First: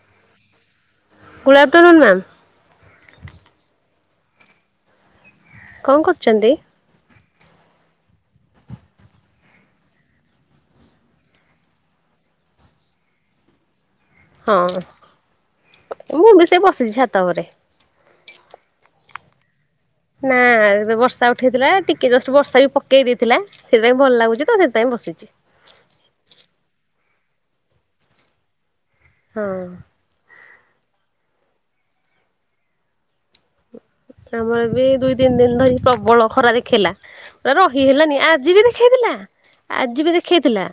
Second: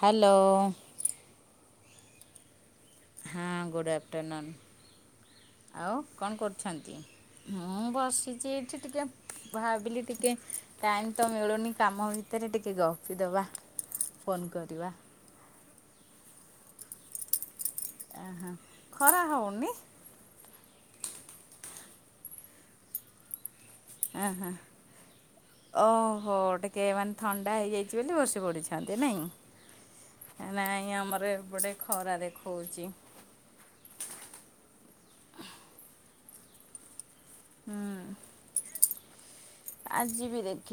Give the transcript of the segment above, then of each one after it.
Hello. Good afternoon ma'am. ହଁ good afternoon. ଆଉ କଣ କରୁଛନ୍ତି? ମୁଁ ବସିଛି ଏଇଠି ଟିକେ। ଭାବିଲି ଟିକେ ଟାଇମ୍ ତ ମିଳୁନି କାମ ଭିତରେ ଭିତରେ ଟିକେ ଗପି ଦେବା। ହଁ। ମୁଁ ବି ସେ ବସିଛି ଛାତ ଉପରେ। ଅହୋ। ଖରା ହଉନି? ନା ଏବେ ବର୍ଷା ଉଠେଇଥିଲା, ଟିକେ ଜଷ୍ଟ ବର୍ଷା ବି ପକେଇ ଦେଇଥିଲା। ସେଥିପାଇଁ ଭଲ ଅହ ଲାଗୁଛି ତ ସେଥିପାଇଁ ବସିଛି। ଓହୋ। ଟିକେ ମାନେ ଥଣ୍ଡା ହେଇଯାଇଛି ବୋଲି ବସି ପଢଡିଛନ୍ତି ନାଇଁ? ହଁ ନାଇଁ ଆମର ଏପଟେ ଖରା ଦେଖଉଛି। ଆମର ବି ଦୁଇ ତିନି ଦିନ ଧରି ପ୍ରବଳ ଖରା ଦେଖେଇଲା, ପୁରା ହୁଁ। ରହି ହେଲାନି। ଆଜି ବି ଦେଖ ଦେଖେଇଥିଲା, ଆଜି ବି ଦେଖେଇଥିଲା।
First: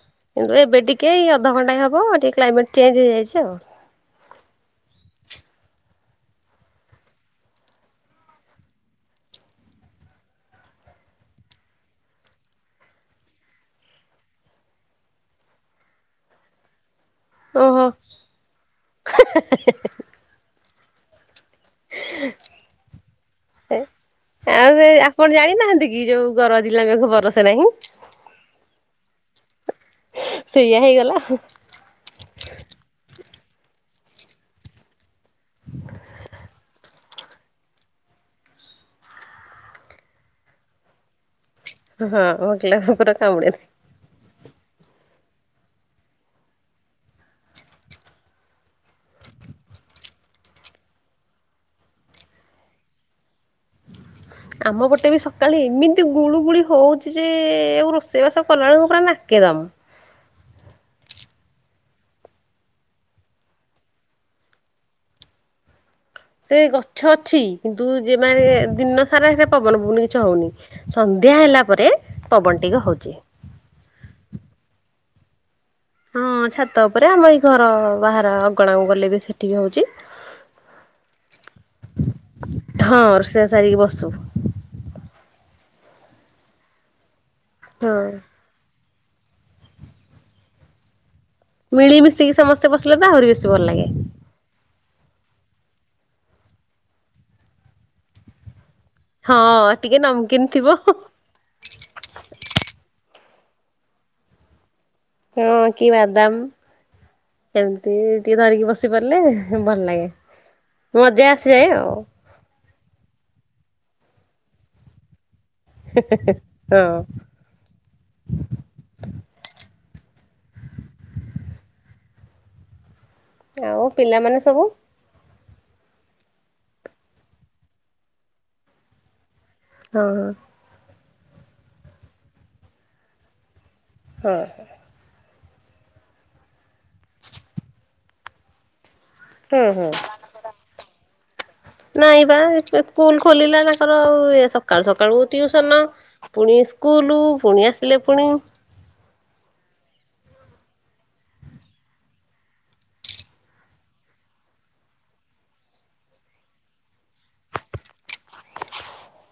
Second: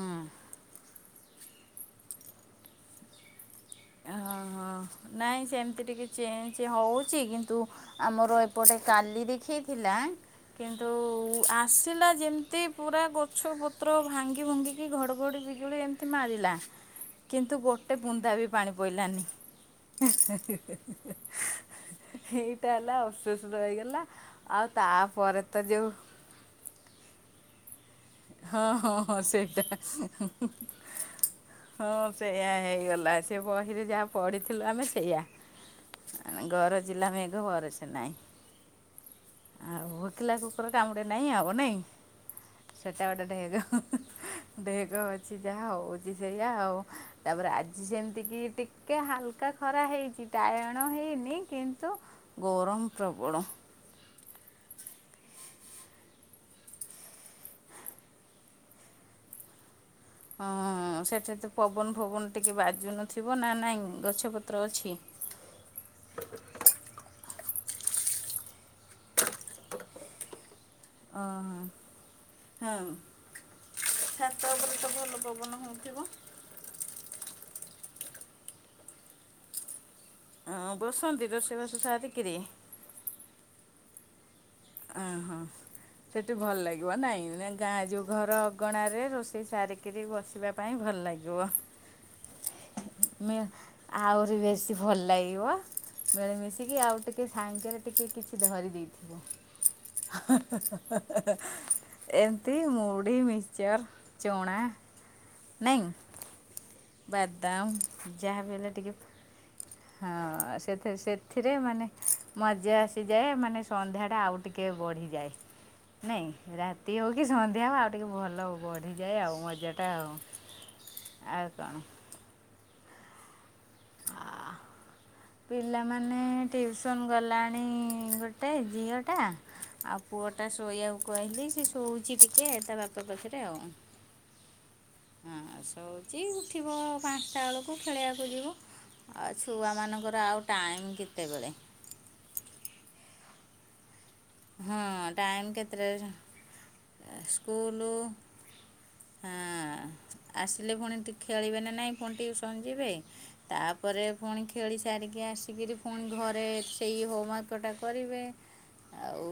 କିନ୍ତୁ ଏବେ ଟି ଏୟୀ ଅଧ ଘଣ୍ଟାଏ ହେବ ଟିକେ କ୍ଲାଇମେଟ୍ ଚେଞ୍ଜ ହେଇଯାଇଛି ଆଉ। ହ ହଁ ନାହିଁ ସେମିତି ଟିକେ ଚେଞ୍ଜ ହେଉଛି କିନ୍ତୁ ଆମର ଏପଟେ କାଲି ଦେଖେଇଥିଲା କିନ୍ତୁ ଆସିଲା ଯେମିତି ପୁରା ଗଛ ପତ୍ର ଭାଙ୍ଗି ଭୁଙ୍ଗି କି ଘଡ଼ଘଡ଼ି ବିିଜୁଳି ଏମିତି ମାରିଲା କିନ୍ତୁ ଓହୋ। ଗୋଟେ ବୁନ୍ଦା ବି ପାଣି ପଇଲାନି। [unintelligible] ଏଇଟା ହେଲା ଅସସ୍ଥ ହେଇଗଲା ଆଉ ସେ ଆପଣ ତାପରେ ତ ଜାଣିନାହାନ୍ତି ଯୋଉ କି ଗରଜିଲା ମେଘ ବରସେ ନାହିଁ। ହଁ ହଁ ହଁ, ସେଇଟା। [unintelligible] ସେଇଆ ହେଇଗଲା। ହଁ ସେଇୟା ହେଇଗଲା, ସେ ବହିରେ ଯାହା ପଢିଥିଲୁ ଆମେ, ସେଇୟା। ଘରଜିଲା ମେଘ ବରଷେ ନାଇଁ। ଆଉ ଭୋକିଲା କୁକୁର କାମୁଡେ ନାଇଁ। ଆଉ ନାଇଁ। ହଁ। ସେଟା କୁକୁର ଗୋଟେ କାମୁଡେ ଢେଗ, ଢେକ ଅଛି ଯାହା ହଉଛି ସେଇଆ ଆଉ। ତାପରେ ଆଜି ସେମିତି କି ଟିକେ ହାଲକା ଖରା ହେଇଛି, ଟାୟଣ ହେଇନି କିନ୍ତୁ ଗରମ ପ୍ରବଳ। ଆମ ପଟେ ବି ସକାଳେ ଏମିତି ଗୁଳୁ ଗୁଳି ହଉଛି ଯେ, ଆଉ ରୋଷେଇବାସ କଲାବେଳକୁ ପୁରା ନାକେଦମ। ହଁ ସେଠି ତ ପବନ ଫବନ ଟିକେ ବାଜୁନଥିବ, ନା ନାଇଁ ଗଛପତ୍ର ଅଛି? ସେ ଗଛ ଅଛି। କିନ୍ତୁ ଯେମାନେ ଦିନ ସାରା ସେରେ ପବନ ପଉନ କିଛି ହେଉନି ସନ୍ଧ୍ୟା ଓହୋ ହେଲା ପରେ ପବନ ଟିକେ ହଁ ହେଉଛି। ଛାତ ଉପରେ ତ ଭଲ ପବନ ହଉଥିବ? ହୁଁ ଛାତ ଉପରେ ଆମ ଏଇ ଘର ବାହାର ଅଗଣାକୁ ଗଲେ ବି ସେଠି ବି ହଉଛି। ହଁ ବସନ୍ତି ରୋଷେଇବାସ ସାରି କିରି ହଁ ରୋଷେଇଆ ସାରିକି ବସୁ। ଅହୋ ସେଠି ଭଲ ଲାଗିବ ନାଇଁ, ଗାଁ ଯୋଉ ଘର ଗଣାରେ ରୋଷେଇ ସାରିକିରି ବସିବା ପାଇଁ ଭଲ ଲାଗ ଯଅ ମିଳିମିଶିକି ସମସ୍ତେ ବସିଲେ ତ ଆହୁରି ମେ ବେଶୀ ଭଲ ଲାଗେ ଆହୁରି ବସ୍ ଭଲ ଲାଗିବ ମିଳିମିଶିକି ଆଉ ଟିକେ ସାଙ୍ଗରେ ଟିକେ କିଛି ଧରି ଦେଇଥିବ। ହଁ। ଟିକେ ନମକିନ୍ ଥିବ। [unintelligible] ଏମ୍ ତି ମୁଢ଼ି ମିସ୍କଚର୍ ଚଣା ହଁ କି ବାଦାମ୍ ବାଦାମ୍ ଯାହା ବି ହେଲେ ଟିକେ ପାରିଲେ ଭଲ ଲାଗେ। ହଁ ସେଥି ମଜା ସେଥିରେ ଆସିଯାଏ ମାନେ ଆଉ। ମଜା ଆସିଯାଏ ମାନେ ସନ୍ଧ୍ୟାଟା ଆଉ ଟିକିଏ ବଢ଼ିଯାଏ। ନାଇଁ ରାତି ହଁ। ହଉ କି ସନ୍ଧ୍ୟା ହଉ ଆଉ ଟିକେ ଭଲ ବଢ଼ିଯାଏ ଆଉ ମଜାଟା ଆଉ ଆଉ କଣ? ଆଉ ପିଲାମାନେ ସବୁ? ପିଲାମାନେ ଟିଉସନ୍ ଗଲାଣି ଗୋଟେ ଝିଅଟା। ଆଉ ହଁ। ପୁଅଟା ଶୋଇବାକୁ କହିଲି ସେ ଶୋଉଚି ଟିକେ ତା ବାପା ପାଖରେ ଆଉ। ହଁ। ହଁ ଶୋଉଚି ଉଠିବ ପାଞ୍ଚଟା ବେଳକୁ ଖେଳିବାକୁ ଯିବ। ଆଉ ହୁଁ ଛୁଆ ହୁଁ। ମାନଙ୍କର ଆଉ ଟାଇମ୍ କେତେବେଳେ? ନାଇଁ ବା ସ୍କୁଲ ଖୋଲିଲା ତାଙ୍କର ଏ ସକାଳୁ ହଁ ସକାଳୁ ଟାଇମ୍ ଟିଉସନ କେତେଟାରେ ପୁଣି ସ୍କୁଲୁ ପୁଣି ଆସିଲେ ପୁଣି ହଁ। ଆସିଲେ ପୁଣି ଟି ଖେଳିବେ ନା ନାଇଁ ପୁଣି ଟିୟୁସନ୍ ଯିବେ। ତାପରେ ପୁଣି ଖେଳି ସାରିକି ଆସିକିରି ପୁଣି ଘରେ ସେଇ ହୋମ୍ ୱାର୍କଟା କରିବେ। ଆଉ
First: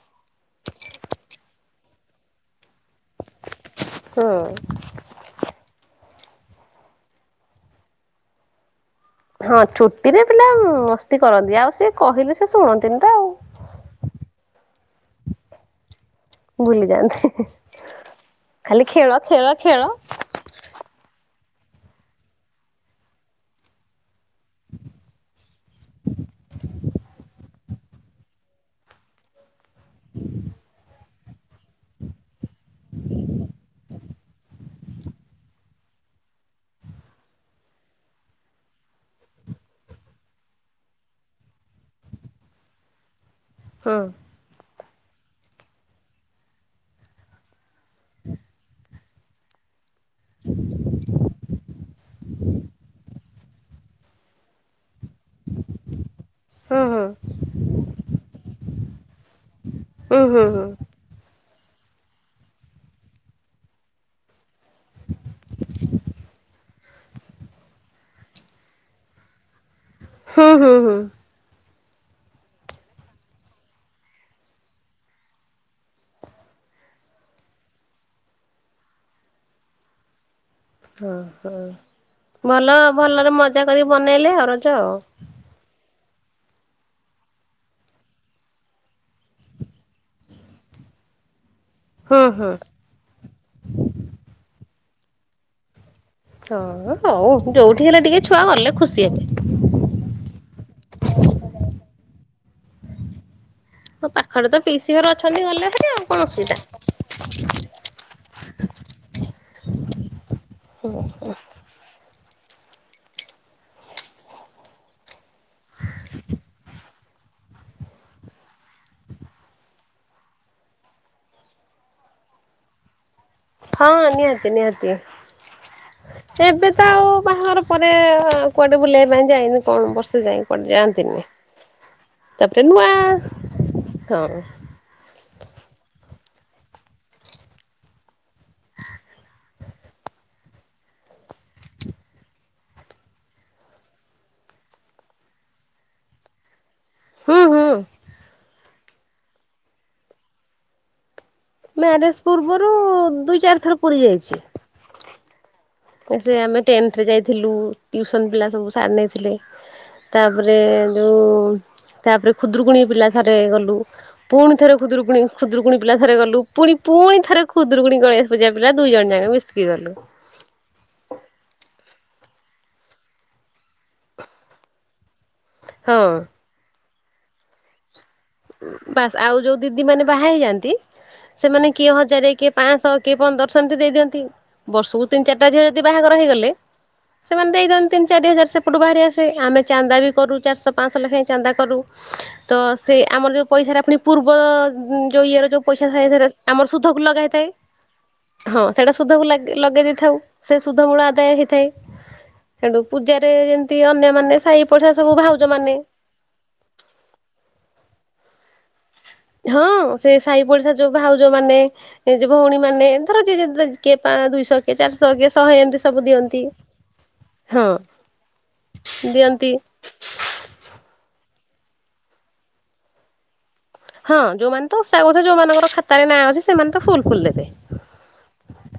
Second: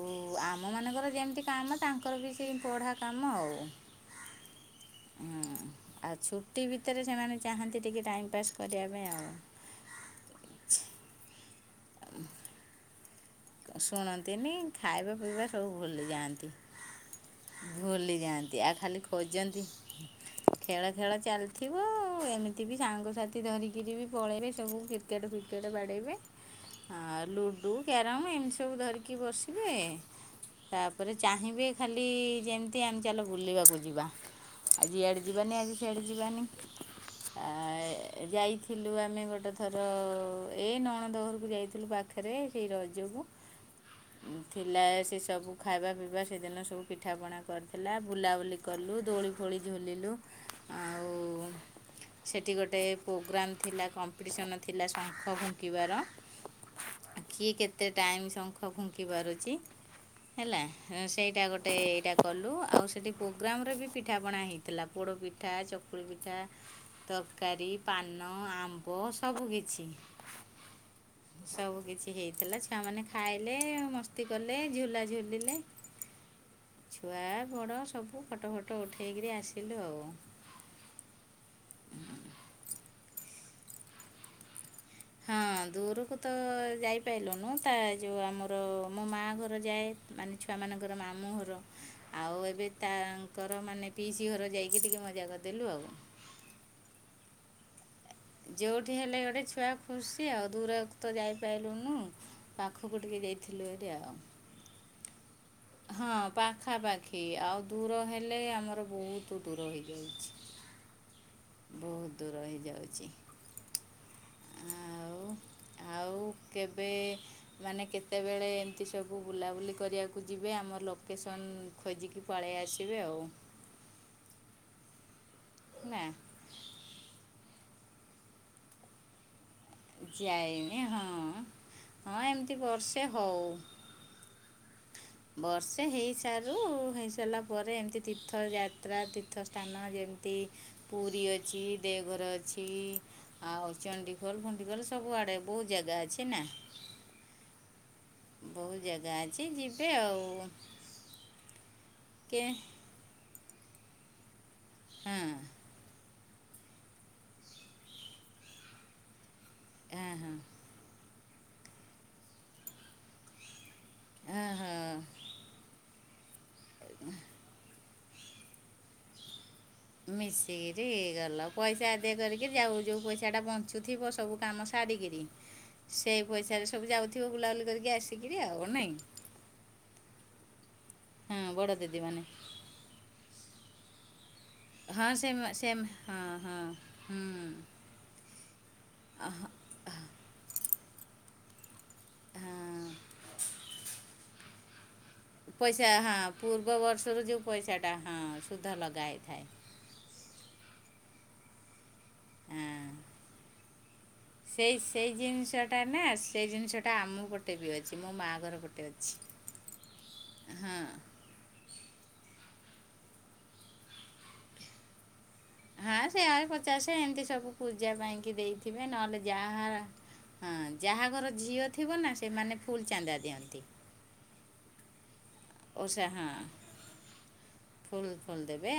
ଆମ ମାନଙ୍କର ଯେମତି କାମ ତାଙ୍କର ବି ସେଇ ପଢା କାମ ଆଉ। ହଁ। ଉଁ ଆଉ ଛୁଟି ଭିତରେ ସେମାନେ ଚାହାଁନ୍ତି ଟିକେ ଟାଇମ୍ ପାସ୍ କରିଆ ପାଇଁ ଆଉ। ହଁ ଛୁଟିରେ ପିଲା ମସ୍ତି କରନ୍ତି ଆଉ ସେ କହିଲେ ସେ ଶୁଣନ୍ତିନି ତ ଆଉ। ଶୁଣନ୍ତିନି ଖାଇବା ପିଇବା ସବୁ ଭୁଲି ଯାଆନ୍ତି, ଭୁଲି ଯାଆନ୍ତି ଭୁଲି ଯାଆନ୍ତି ଆଉ ଖାଲି ଖେଳ ଖେଳ ଖୋଜନ୍ତି ଖେଳ ଖେଳ ଖେଳ ଚାଲ୍ ଥିବ ଏମିତି ବି ସାଙ୍ଗସାଥି ଧରିକିରି ବି ପଳେଇବେ ସବୁ କି କେଟ୍ ଫିକେଟ୍ ବାଡେଇବେ ଆଁ ଲୁଡୁ କେ ରମ୍ ଏମତି ସବୁ ଧରିକି ବସିବେ ତା ତାପରେ ଚାହିଁବେ ଖାଲି ଯେମତି ଆମ୍ ଚାଲ ବୁଲିବାକୁ ଯିବା। ଆଜି ଇଆଡ଼େ ଯିବାନି ଆଜି ସିଆଡ଼େ ଯିବାନି। ଆ ଯାଇଥିଲୁ ଆମେ ଗୋଟେ ଥର ଏଇ ନଣଦ ଘରକୁ ଯାଇଥିଲୁ ପା ଖରେ ସେଇ ରଜକୁ। ହଁ। ଥିଲା ଏ ସେ ସବୁ ଖାଇବା ପିଇବା ସେଦିନ ସବୁ ପିଠାପଣା କରିଥିଲା ବୁଲାବୁଲି କଲୁ ଦୋଳି ଫୋଳି ଝୁଲିଲୁ, ଆଉ ସେଠି ଗୋଟେ ପୁ ଗ୍ରାମ୍ ଥିଲା କମ୍ପିଟିସନ ଥିଲା ଶଙ୍ଖ ଫୁଙ୍କିବାର। ହୁଁ ହୁଁ। [inaudible] କିଏ କେ ତେ ଟାଇମ୍ ଶଙ୍ଖ ଫୁଙ୍କି ପାରୁଚି ହୁଁ ହୁଁ ହେଲା। ହୁଁ ସେଇଟା ଗୋଟେ ଏଇଟା କଲୁ ଆଉ ସେଇଠି ପ୍ରୋଗ୍ରାମରେ ବି ପିଠାପଣା ହେଇଥିଲା ପୋଡ଼ପି ଠା ଚକୁଳି ପିଠା ତରକାରୀ ପାନ ଆମ୍ବ ସବୁ କିିଛି। ହୁଁ ହୁଁ ହୁଁ। ସବୁ କିଛି ହେଇଥିଲା ଛୁଆ ମାନେ ଖାଇଲେ ମସ୍ତି କଲେ ଝୁଲା ଝୁଲିଲେ। ଛୁଆ ବଡ ସବୁ ଫଟ ଫଟ ଉଠେଇକିରି ଆସିଲୁ। ଭଲ ଭଲରେ ମଜା କରି ବନେଇଲେ ଆ ରଜ। ହଁ ଦୂରୁକୁ ତ ଯାଇପାଇଲୁନୁ ତା ଯଉ ଆମର ମୋ ମାଆ ଘର ଯାଏ ମାନେ ଛୁଆମାନଙ୍କର ମାମୁଁ ହର। ହୁଁ ଆଉ ହୁଁ ଏବେ ତାଙ୍କର ମାନେ ପିଇସି ଘର ଯାଇକି ଟିକେ ମଜା କରଦେଲୁ ଆଉ। ହଁ ହଉ ଯୋଉଠିକି ହେଲେ ଟିକେ ଛୁଆ ଗଲେ ଯେଉଁଠି ଖୁସି ହେଲେ ହେବେ। ଗୋଟେ ଛୁଆ ଖୁସି ଆଉ ଦୂରକୁତ ଯାଇପାଇଲୁନୁ ପାଖକୁ ଟିକେ ଯାଇଥିଲୁ ଏ। ହଁ ପାଖରେ ତ ପିସି ଘର ଅଛନ୍ତି ଗଲେ ହେ ହଁ ପାଖାପାଖି ଆଉ ଦୂର ହେଲେ ଆମର ବହୁତ ଦୂର ହେଇଯାଉଛି। ଉ ହୁଁ। ବହୁତ ଦୂର ହେଇଯାଉଛି। ଆଉ ଆଉ କେବେ ମାନେ କେତେବେଳେ ଏମିତି ସବୁ ବୁଲାବୁଲି କରିବାକୁ ଯିବେ। ଆମ ଲୋକେସନ୍ ଖୋଜିକି ପଳେଇ ଆସିବେ ଆଉ। ହଁ ନିହାତି ନିହାତି। ନା। ଏବେ ତ ଆଉ ବାହାଘର ପରେ କୁଆଡେ ବୁଲେଇ ପାଇଁ ଯାଇନୁ। କଣ ବର୍ଷେ ଯାଏ କୁଆଡେ ଯାଇନି ହଁ ଯାଆନ୍ତିନି। ହଁ ଏମିତି ତାପରେ ନୂଆ ବର୍ଷେ ହଉ ହଁ। ବର୍ଷେ ହେଇସାରୁ। ହେଇସାରିଲା ପରେ ଏମିତି ତୀର୍ଥଯାତ୍ରା, ତୀର୍ଥସ୍ଥାନ, ଯେମିତି ପୁରୀ ଅଛି ଦେଓଘର ଅଛି ଆଉ ଚଣ୍ଡିଖୋଲ, ଫଣ୍ଡିଖୋଲ ସବୁଆଡେ ବହୁତ ଜାଗା ଅଛି ନା। ହୁଁ ହୁଁ। ବହୁତ ଜାଗା ଅଛି। ଯିବେ ଆଉ ମ୍ୟାରେଜ କେ ପୂର୍ବରୁ ଦୁଇ ଚାରି ଥର ପୁରୀ ଯାଇଛି। ହେଁ। ଏ ଆମେ ଟେନ୍ଥରେ ଯାଇଥିଲୁ। ଟ୍ୟୁସନ୍ ପିଲା ସବୁ ସାର ନେଇଥିଲେ। ହଁ ହଁ ତାପରେ ଯୋଉ ତାପରେ ଖୁଦୁରୁକୁଣି ପିଲା ଥରେ ଗଲୁ। ପୁଣି ଥରେ ଓହୋ ଖୁଦୁରୁକୁଣି, ଖୁଦୁରୁକୁଣି ପିଲା ଥରେ ଗଲୁ ପୁଣି ପୁଣି ଥରେ ଖୁଦୁକୁୁଣି ଗଣେସ ପୂଜା ପିଲା ଦୁଇଜଣ ଯାକ ମିଶକି ଗଲୁ। ମିଶିକିରି ଗଲା ପଇସା ଆଦାୟାକରିକି ଯାଉ। ଯୋଉ ପଇସା ଟା ବଞ୍ଚୁଥିବ ସବୁ କାମ ସାରିକିରି ହଁ ସେଇ ପଇସାରେ ସବୁ ଯାଉଥିବ। ବୁଲାବୁଲି କରିକି ଆସ ବାସ୍ ଆଉ ଯୋଉ ଦିଦି ମାନେ ବାହା ହେଇଯାଆନ୍ତି। ହଁ ସେମାନେ ବଡ଼ କିଏ ଦିଦିମାନେ ହଜାରେ କିଏ ପାଂଶ କିଏ ପନ୍ଦର ଶହ ଏମିତି ଦେଇ ଦିଅନ୍ତି। ବର୍ଷକୁ ହଁ ତିନି ସେ ଚାରିଟା ଝିଅ ସେ ଯଦି ବାହାଘର ହଁ ହେଇଗଲେ। ହଁ ହୁଁ ସେମାନେ ଦେଇଦିଅନ୍ତି ତିନି ଚାରି ହଜାର ସେପଟୁ ବାହାରି ଆସେ। ଆମେ ଚାନ୍ଦା ବି କରୁ। ଚାରିଶହ ପାଂଶହ ଲେଖାଏଁ ଚାନ୍ଦା କରୁ। ହଁ ତ ସେ ଆମର ଯେଉ ପଇସାରେ ଆଣି ପୂର୍ବ ଯୋଉ ଇଏର ଯୋଉ ପଇସା ଥାଏ ହଁ ସେରା ପୂର୍ବ ଆମର ସୁଧକୁ ବର୍ଷରୁ ଯେଉଁ ଲଗେଇଥାଏ। ପଇସାଟା ହଁ ସୁଧ ସେଇଟା ଲଗା ସୁଧକୁ ହେଇଥାଏ ଲଗେଇ ଦେଇଥାଉ। ସେ ସୁଧମୂଳ ଆଦାୟ ହେଇଥାଏ। ସେଠୁ ହଁ ପୂଜାରେ ଯେମତି ଅନ୍ୟମାନେ ସାହି ସେଇ ପାଡିଶା ସେଇ ସବୁ ଭାଉଜ ମାନେ ଜିନିଷଟା ନା ସେଇ ଜିନିଷଟା ଆମ ପଟେ ବି ଅଛି। ମୋ ମାଆ ଘର ପଟେ ଅଛି। ହଁ ସେ ସାହି ପଡିଶା ହଁ ଯୋଉ ଭାଉଜ ଭାଉଜ ମାନ, ଭଉଣୀ ମାନେ, ଧର ଯିଏ ଯେତେ କିଏ ପାଆଁ ଦୁଇଶ ହାଁ ସହେ ପଚାଶ ଏମତି ସବୁ ହଁ ପୂଜା ପାଇଁକି ଦେଇଥିବେ। ନହେଲେ ଦିଅନ୍ତି। ଯାହା ହାଁ ଯାହାଘରେ ଝିଅ ଥିବ ନା। ସେମାନେ ଫୁଲ୍ ଚାନ୍ଦା ଦିଅନ୍ତି। ହଁ ଯୋଉମାନେ ତ ଓସା କରୁଥିବେ ଯୋଉମାନଙ୍କର ଖାତାରେ ଓଷା ନାଁ ହଁ ଅଛି ସେମାନେ ତ ଫୁଲ୍ ଫୁଲ୍ ଦେବେ। ଫୁଲ୍ ଫୁଲ୍ ଦେବେ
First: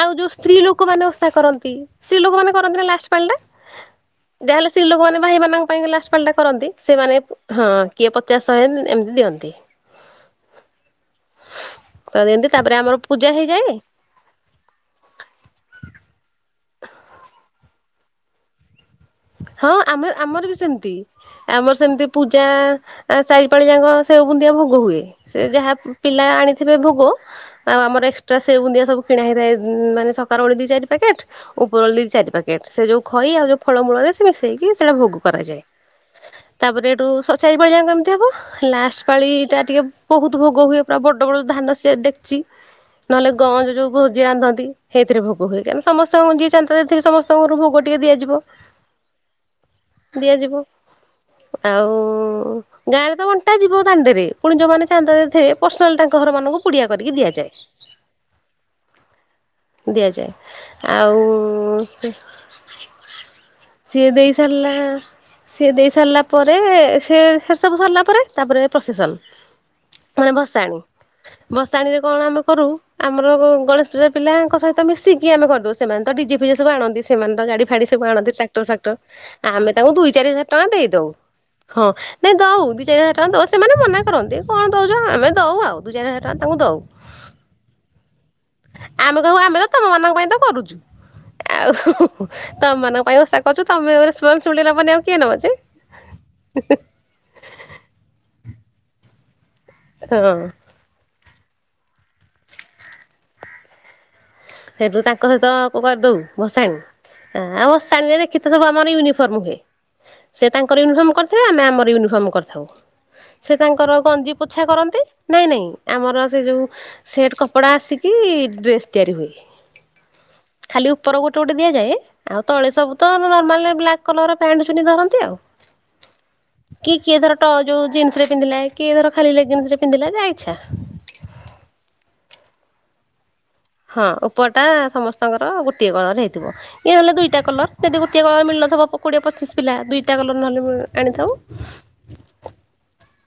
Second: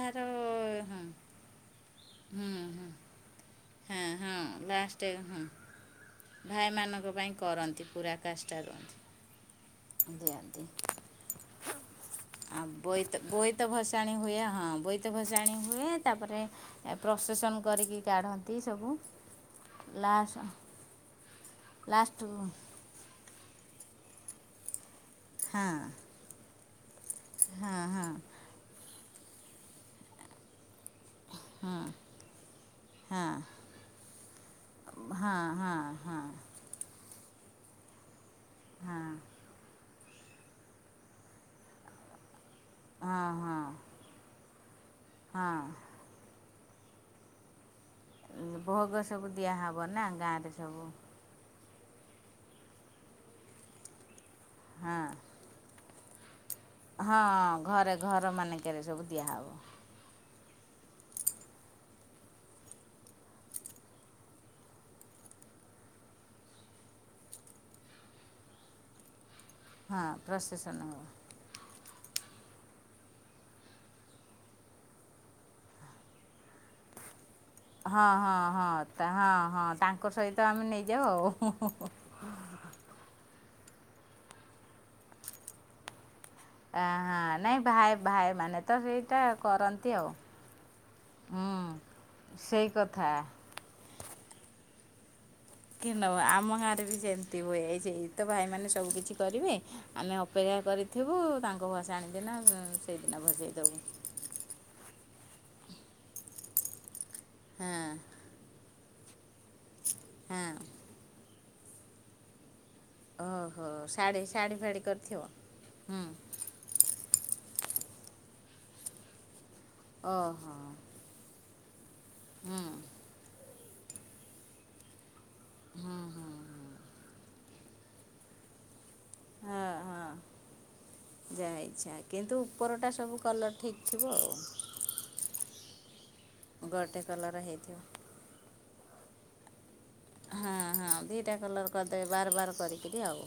ଆଉ ଯୋଉ ସ୍ତ୍ରୀ ହଁ ଲୋକମାନେ ଓଷା କରନ୍ତି। ସ୍ତ୍ରୀ ଲୋକ ହୁଁ ମାନ କରନ୍ତି ନା ହୁଁ ଲାଷ୍ଟ ପାଳିଟା? ହଁ ହଁ ଯାହାହେଲେ ଲାଷ୍ଟ ସ୍ତ୍ରୀଲୋକମାନେ ହଁ ଭାଇମାନଙ୍କ ପାଇଁ ଲାଷ୍ଟ୍ ପାଳିଟା କରନ୍ତି। ଭାଇମାନଙ୍କ ସେମାନେ ପାଇଁ ହଁ କରନ୍ତି କିଏ ପୁରା ପଚାଶ କାଷ୍ଟା ଶହେ ରୁହନ୍ତି ଏମିତି ଦିଅନ୍ତି। ଦିଅନ୍ତି। ତ ଦିଅନ୍ତି ଆଉ ତାପରେ ଆମର ବୋଇତ ପୂଜା ଭସା ହେଇଯାଏ। ଭସାଣି ହୁଏ ହଁ ବୋଇତ ଭସାଣି ହୁଏ। ତାପରେ ଏ ପ୍ରସେସନ କରିକି କାଢନ୍ତି ସବୁ। ହଁ ଆମେ ଲାଷ୍ଟ ଆମର ବି ସେମିତି। ଆମର ସେମିତି ଲାଷ୍ଟ ହଁ ପୂଜା ଆ ଚାରିପାଳି ଯାକ ସେଇ ବୁନ୍ଦିଆ ଭୋଗ ହୁଏ। ସେ ଯାହା ହଁ ପିଲା ଆଣିଥିବେ ଭୋଗ। ଆଉ ହଁ ଆମର ହଁ ଏକ୍ସଟ୍ରା ସେଉ ବୁନ୍ଦିଆ ସବୁ କିଣା ହୋଇଥାଏ। ମାନ ସକାଳ ୱଳି ଦି ଚାରି ପ୍ୟାକେଟ୍। ଉପରି ଓଳି ଦି ଚାରି ପ୍ୟାକେଟ୍। ସେ ଯୋଉ ଖାଇ ହଁ ଆଉ ଯୋଉ ଫଳମୂଳରେ ସେ ମିଶେଇକି ସେଟା ଭୋଗ ହଁ କରାଯାଏ। ହଁ ହଁ ତାପରେ ହେଠୁ ସ ଚାରି ପାଳି ଯାକ କେମିତି ହବ। ଲାଷ୍ଟ ପାଳି ଟା ଟିକେ ବହୁତ୍ ଭୋଗ ହୁଏ। ପୁରା ବଡ ବଡ ଧାନ ସିଆ ଡେକ୍ଚି, ହଁ ନହେଲେ ହଁ ଗଞ୍ଜ ଯୋଉ ଭୋଜି ରାନ୍ଧନ୍ତି। ସେଇଥିରେ ଭୋଗ ହଁ ହୁଏ। କହିଁକି ନା ସମସ୍ତଙ୍କୁ ଯିଏ ଚାନ୍ଧା ଦେଇଥିବେ ସମସ୍ତଙ୍କ ଘରକୁ ଭୋଗ ଟିକେ ଦିଆଯିବ। ଭୋଗ ସବୁ ଦିଆହବ ନାଁ ଗାଁରେ ଦିଆଯିବ ସବୁ। ଆଉ ଗାଁରେ ତ ଅଣ୍ଟା ଯିବ ଦାଣ୍ଡେରେ ପୁଣି ଯୋଉମାନେ ହଁ ଚାନ୍ଦା ଦେଇଥିବେ ପର୍ସନାଲ୍ ତାଙ୍କ ଘରମାନଙ୍କୁ ହଁ ଘରେ ଘର ମାନେ କେରେ ସବୁ ଦିଆହବ। ଦିଆଯାଏ ଆଉ ସିଏ ଦେଇ ସାରିଲା। ସି ଦେଇ ସାରିଲା ପରେ ସେ ସେସବୁ ସାରିଲା ପରେ ତାପରେ ପ୍ରସେସନ୍। ହଁ ମାନେ ଭସାଣୀ ପ୍ରସେସନ୍ ହବ ଭସାଣୀରେ କଣ ଆମେ କରୁ ଆମର ଗଣେଶ ପୂଜା ପିଲାଙ୍କ ସହିତ ମିଶିକି ଆମେ କରିଦଉ ସେମାନେ ତ ଡିଜେ ଫିଜେ ସବୁ ଆଣନ୍ତି ସେମାନେ ତ ଗାଡି ଗାଡି ସବୁ ହଁ ଆଣନ୍ତି ହଁ ଟ୍ରାକ୍ଟର ହଁ ଫାକ୍ଟର ତା ହଁ ହଁ ଆମେ ତାଙ୍କୁ ତାଙ୍କ ଦୁଇ ଚାରି ସହିତ ହଜାର ଆମେ ଟଙ୍କା ଦେଇ ନେଇଯାଉ ଦଉ ଆଉ ହଁ। ନାଇଁ ଦଉ ଦି ଚାରି ହଜାର ଟଙ୍କା ସେମାନେ ମନା କରନ୍ତି। କଣ ଦଉଚ ଆମେ ଦଉ ଆଉ ଦୁ ଚାରି ହଜାରେ ଟଙ୍କା ତାଙ୍କୁ ଦଉ। ହଁ ନାଇଁ ଭାଇ ଭାଇମାନେ ତ ସେଇଟା ଆମେ କହିବୁ ଆମେ ତ ତମ କରନ୍ତି ଆଉ ମାନଙ୍କ ପାଇଁ ତ କରୁଚୁ। ହୁଁ ଆଉ ସେଇ ତମ ମାନଙ୍କ କଥା ପାଇଁ ଓଷା କରୁଛୁ ତମେ ରେସପସିପୁଟି ନବନି ଆଉ କିଏ ନବ ଯେ। କିଏ ନବ ଆମ ଗାଁରେ ବି ସେମିତି ହୁଏ। ସେଇତ ଭାଇମାନେ ସବୁ କିିଛି କରିବେ। ଆମେ ହଁ ଅପେକ୍ଷା କରିଥିବୁ। ତାଙ୍କ ଭସାଣି ଦିନ ସେଇ ଦିନ ଭସେଇ ଦବୁ। ସେବେ ତାଙ୍କ ସହିତ କ କରିଦଉ ଭସାଣୀ ଆ ହଁ ଭସାଣିରେ କେତେ ସବୁ ଆମର ୟୁନି ନୁହେଁ ସେ ହଁ ତାଙ୍କର ୟୁନିଫର୍ମ କରି ଥିବେ ଆମେ ଆମର ୟୁନିଫର୍ମ କରିଥାଉ। ସେ ଓହୋ ତାଙ୍କର ଶାଢ଼ୀ ଗଞ୍ଜି ଶାଢ଼ୀ ପୋଛା ଫାଢ଼ୀ କରନ୍ତି କରିଥିବ ନାଇଁ ନାଇଁ ହୁଁ ଆମର ସେ ଯୋଉ ସେଟ୍ କପଡ଼ା ଆସିକି ଡ୍ରେସ୍ ତିଆରି ହୁଏ। ଅହଂ। ଖାଲି ଉପର ଗୋଟେ ଗୋଟେ ଦିଆଯାଏ ଆଉ ତଳେ ସବୁ ତ ନର୍ମାଲେ ବ୍ଲାକ୍ କଲର୍ ପ୍ୟାଣ୍ଟ ଚୁନି ଧରନ୍ତି ଆଉ। କି କିଏ ଧର ଟ ଯୋଉ ଜିନ୍ସ ରେ ପିନ୍ଧିଲା କିଏ ଧର ଖାଲି ହଁ ଲେଗୀନ୍ସ ରେ ହଁ ପିନ୍ଧିଲା ଯା ଇଚ୍ଛା। ଯାହା ଇଚ୍ଛା କିନ୍ତୁ ଉପରଟା ସବୁ କଲର୍ ଠିକ୍ ଥିବ ହଁ ଆଉ ଉପଟା ସମସ୍ତଙ୍କର ଗୋଟିଏ କଲର୍ ହେଇଥିବ ଇଏ ଗୋଟେ ହେଲେ ଦୁଇଟା ହେଇଥିବ କଲର୍ ଯଦି ଗୋ ଗୋଟିଏ କଲର୍ ମିଳିନଥିବ କୋଡ଼ିଏ ପଚିଶି ପିଲା ଦୁଇଟା କଲର୍ ନହେଲେ ବୋ ଆଣିଥାଉ। ତେ ବାର ବାର କରିକିରି ଆଉ।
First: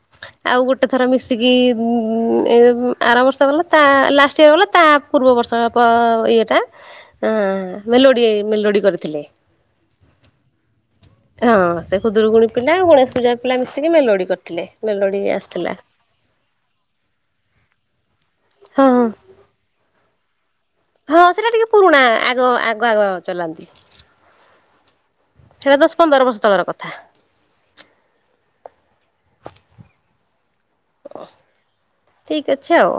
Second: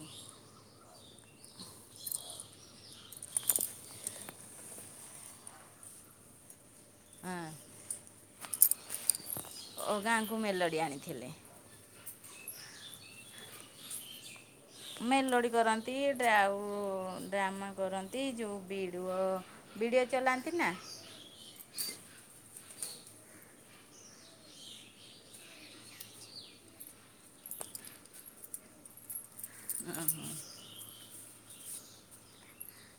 ଆଉ ଗୋଟେ ଥର ମିଶିକି ଉଁ ଉଁ ଆର ବର୍ଷ ଗଲା ତା ଲାଷ୍ଟ ଇୟର ଗଲା ତା ପୂର୍ବ ବର୍ଷ ପ ଇଏଟା ଆଁ ହଁ ମେଲୋଡି ମେଲୋଡି କରିଥିଲେ। ଓ ଗାଁଙ୍କୁ ମେଲୋଡ଼ି ଆଣିଥିଲେ। ହଁ ସେ ଖୁଦୁରୁକୁୁଣୀ ପିଲା ଗଣେଶ ପୂଜା ପିଲା ମିଶିକି ମେଲୋଡ଼ି କରିଥିଲେ ମେଲୋଡ଼ି ଆସିଥିଲା। ଆଉ ଡ୍ରାମା କରନ୍ତି ଯଉ ହଁ ହଁ ବିଡ଼ୁଅ ବିଡ଼ୁଅ ଚଲାନ୍ତି ନା? ହଁ ସେଟା ଟିକେ ପୁରୁଣା ଆଗ ଆଗ ଆଗ ଚଲାନ୍ତି। ସେଇଟା ଦଶ ପନ୍ଦର ବର୍ଷ ତଳର କଥା। ଉଁ ହୁଁ। ଓ ଠିକ୍ ଅଛି ଆଉ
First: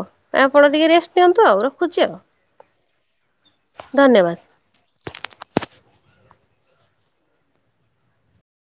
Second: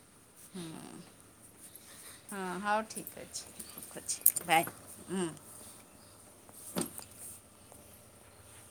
ଆପଣ ଟିକେ ରେଷ୍ଟ ନିଅନ୍ତୁ ଆଉ ରଖୁଛି ଆଉ। ହଁ ହଉ ଠିକ୍ ଅଛି ଧନ୍ୟବାଦ। ରଖୁଛି ବାଏ ହୁଁ।